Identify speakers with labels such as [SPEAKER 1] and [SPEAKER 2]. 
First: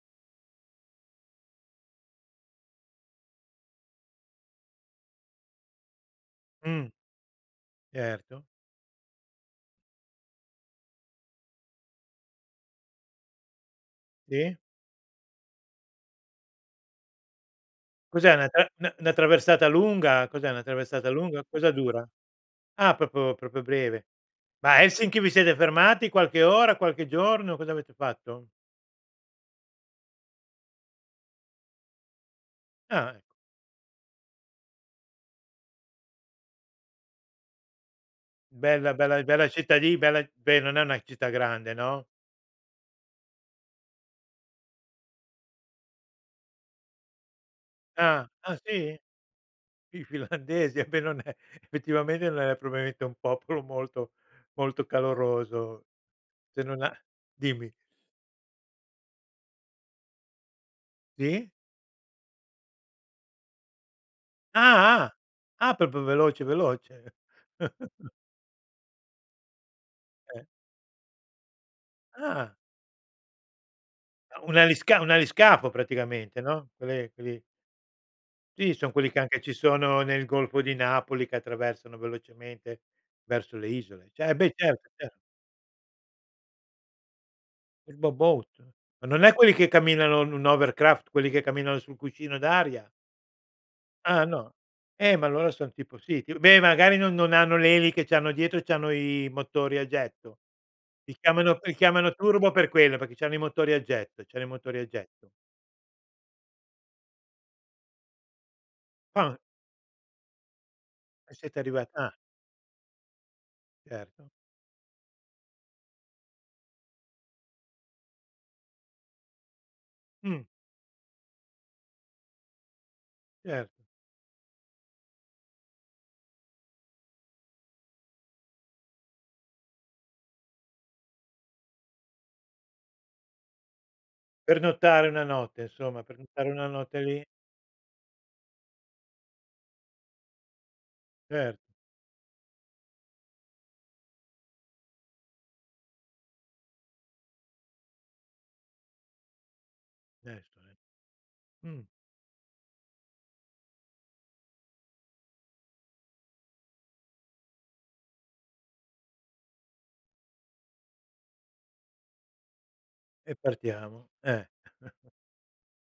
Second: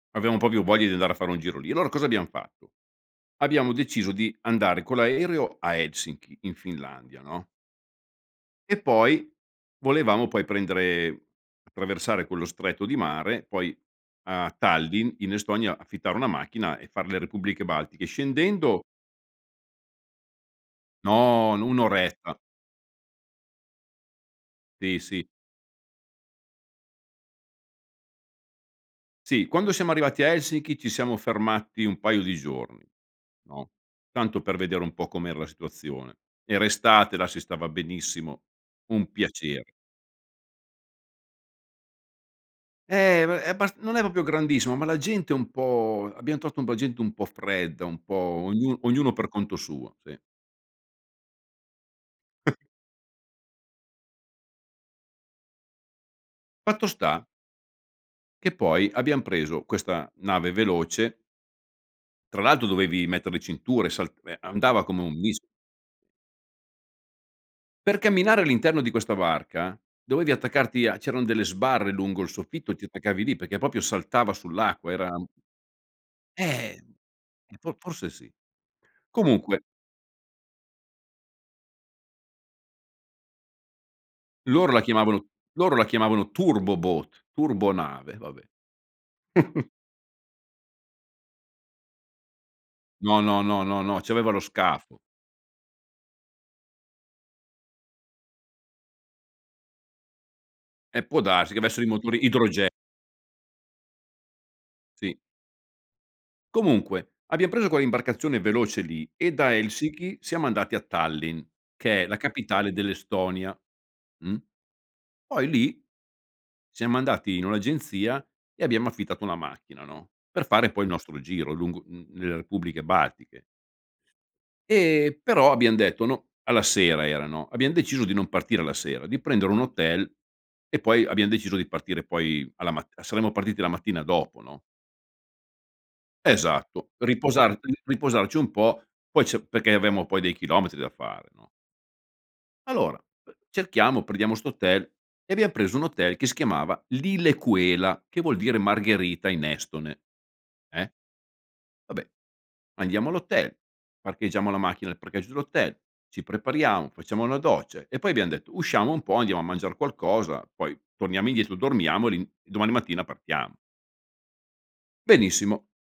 [SPEAKER 1] Avevamo proprio voglia di andare a fare un giro lì. Allora cosa abbiam fatto? Abbiamo deciso di andare con l'aereo a Helsinki in
[SPEAKER 2] Mh.
[SPEAKER 1] Finlandia, no.
[SPEAKER 2] Certo.
[SPEAKER 1] E poi volevamo poi prendere attraversare quello stretto di mare poi a
[SPEAKER 2] Sì.
[SPEAKER 1] Tallinn in Estonia affittare una macchina e far le Repubbliche Baltiche.
[SPEAKER 2] Cos'è una tra n
[SPEAKER 1] Scendendo
[SPEAKER 2] 'na 'na traversata lunga? Cos'è una traversata lunga?
[SPEAKER 1] No, nu
[SPEAKER 2] Cosa
[SPEAKER 1] 1
[SPEAKER 2] dura?
[SPEAKER 1] oretta.
[SPEAKER 2] Ah, proprio- proprio breve. Ma a
[SPEAKER 1] Sì,
[SPEAKER 2] Helsinki
[SPEAKER 1] sì.
[SPEAKER 2] vi siete fermati qualche ora, qualche giorno, cosa avete fatto?
[SPEAKER 1] Sì, quando siamo arrivati a Helsinki ci siamo fermati un paio di giorni,
[SPEAKER 2] Ah, ecco.
[SPEAKER 1] no. Tanto per vedere un po' com'era la situazione. Era estate, là si stava benissimo,
[SPEAKER 2] Bella
[SPEAKER 1] un
[SPEAKER 2] bella bella
[SPEAKER 1] piacere.
[SPEAKER 2] cittàdi bella, beh non è una città grande, no?
[SPEAKER 1] Eh ma è è abbas non è proprio grandissimo, ma la gente è un po' abbiam trovato un po' gente un po' fredda, un po'
[SPEAKER 2] Ah. Ah
[SPEAKER 1] ognu
[SPEAKER 2] sì?
[SPEAKER 1] ognuno per conto suo,
[SPEAKER 2] I
[SPEAKER 1] sì.
[SPEAKER 2] finlandesi a me non è effettivamente non è probabilmente un popolo molto molto caloroso. Se non
[SPEAKER 1] Fatto
[SPEAKER 2] a
[SPEAKER 1] sta
[SPEAKER 2] dimmi.
[SPEAKER 1] che poi abbiam preso questa nave veloce
[SPEAKER 2] Sì.
[SPEAKER 1] tra l'altro dovevi mettere le cinture, sal ehm, andava come
[SPEAKER 2] Ah, ah.
[SPEAKER 1] un mis
[SPEAKER 2] Ah, proprio veloce, veloce.
[SPEAKER 1] Per camminare all'interno di questa barca dovevi
[SPEAKER 2] Eh.
[SPEAKER 1] attaccarti a c'eran delle sbarre lungo il
[SPEAKER 2] Ah.
[SPEAKER 1] soffitto e ti attaccavi lì perché proprio saltava
[SPEAKER 2] Un
[SPEAKER 1] sull'acqua,
[SPEAKER 2] alisca
[SPEAKER 1] era
[SPEAKER 2] un aliscafo praticamente, no,
[SPEAKER 1] Eh
[SPEAKER 2] quelle quelli
[SPEAKER 1] fo forse sì.
[SPEAKER 2] Sì, son quelli che anche ci
[SPEAKER 1] Comunque
[SPEAKER 2] sono nel Golfo di Napoli che attraversano velocemente verso le isole. Ce beh,
[SPEAKER 1] Loro la
[SPEAKER 2] certo, chiaro.
[SPEAKER 1] chiamavano loro la chiamavano "Turboboat",
[SPEAKER 2] Il
[SPEAKER 1] turbonave, vabbè.
[SPEAKER 2] boboat? Ma non è quelli che camminano un un hovercraft, quelli che camminano sul cuscino d'aria?
[SPEAKER 1] No, no, no, no, no,
[SPEAKER 2] Ah
[SPEAKER 1] c'aveva lo
[SPEAKER 2] no?
[SPEAKER 1] scafo.
[SPEAKER 2] Eh, ma allora son tipo sì ti beh, magari non non hanno le eliche, c'hanno dietro c'hanno i motori a getto.
[SPEAKER 1] Eh
[SPEAKER 2] Li
[SPEAKER 1] può darsi
[SPEAKER 2] chiamano
[SPEAKER 1] che
[SPEAKER 2] li
[SPEAKER 1] avessero i
[SPEAKER 2] chiamano
[SPEAKER 1] motori idre
[SPEAKER 2] turbo per quello, perché c'hanno i motori a getto, c'hanno i motori a
[SPEAKER 1] Sì.
[SPEAKER 2] getto.
[SPEAKER 1] Comunque abbiam preso quell'imbarcazione veloce lì e
[SPEAKER 2] [unintelligible]
[SPEAKER 1] da Helsiki siamo andati a
[SPEAKER 2] E
[SPEAKER 1] Tallinn
[SPEAKER 2] sete arrivati
[SPEAKER 1] che è
[SPEAKER 2] ah.
[SPEAKER 1] la capitale dell'Estonia.
[SPEAKER 2] Certo.
[SPEAKER 1] Mh. Poi lì siamo andati in un'agenzia e abbiamo affittato una macchina, no,
[SPEAKER 2] Mh.
[SPEAKER 1] per fare poi il nostro giro lungo m nelle Repubbliche Baltiche.
[SPEAKER 2] Certo.
[SPEAKER 1] E però abbiam detto no, alla sera erano, abbiam deciso di non partire la sera, di prendere un hotel e poi abbiam deciso di partire poi alla mat saremmo partiti la mattina dopo, no.
[SPEAKER 2] Pernottare 1 notte insomma, pernottare 1
[SPEAKER 1] Esatto,
[SPEAKER 2] notte
[SPEAKER 1] per
[SPEAKER 2] lì.
[SPEAKER 1] riposar l riposarci un po' poi c'è perché avremmo poi dei chilometri da fare, no.
[SPEAKER 2] Cer
[SPEAKER 1] Allora, uhm, cerchiamo, prendiamo 'sto hotel e abbiam preso un hotel che si chiamava "Lilleküla" che vuol dire margherita in estone,
[SPEAKER 2] Certo eh.
[SPEAKER 1] eh.
[SPEAKER 2] Mh.
[SPEAKER 1] Vabbè andiamo all'hotel, parcheggiamo la macchina nel parcheggio dell'hotel, ci prepariamo, facciamo una doccia e poi abbiam detto usciamo un po' andiamo a mangiar qualcosa poi torniamo indietro dormiamo e l'in domani mattina
[SPEAKER 2] E
[SPEAKER 1] partiamo.
[SPEAKER 2] partiamo, eh.
[SPEAKER 1] Benissimo.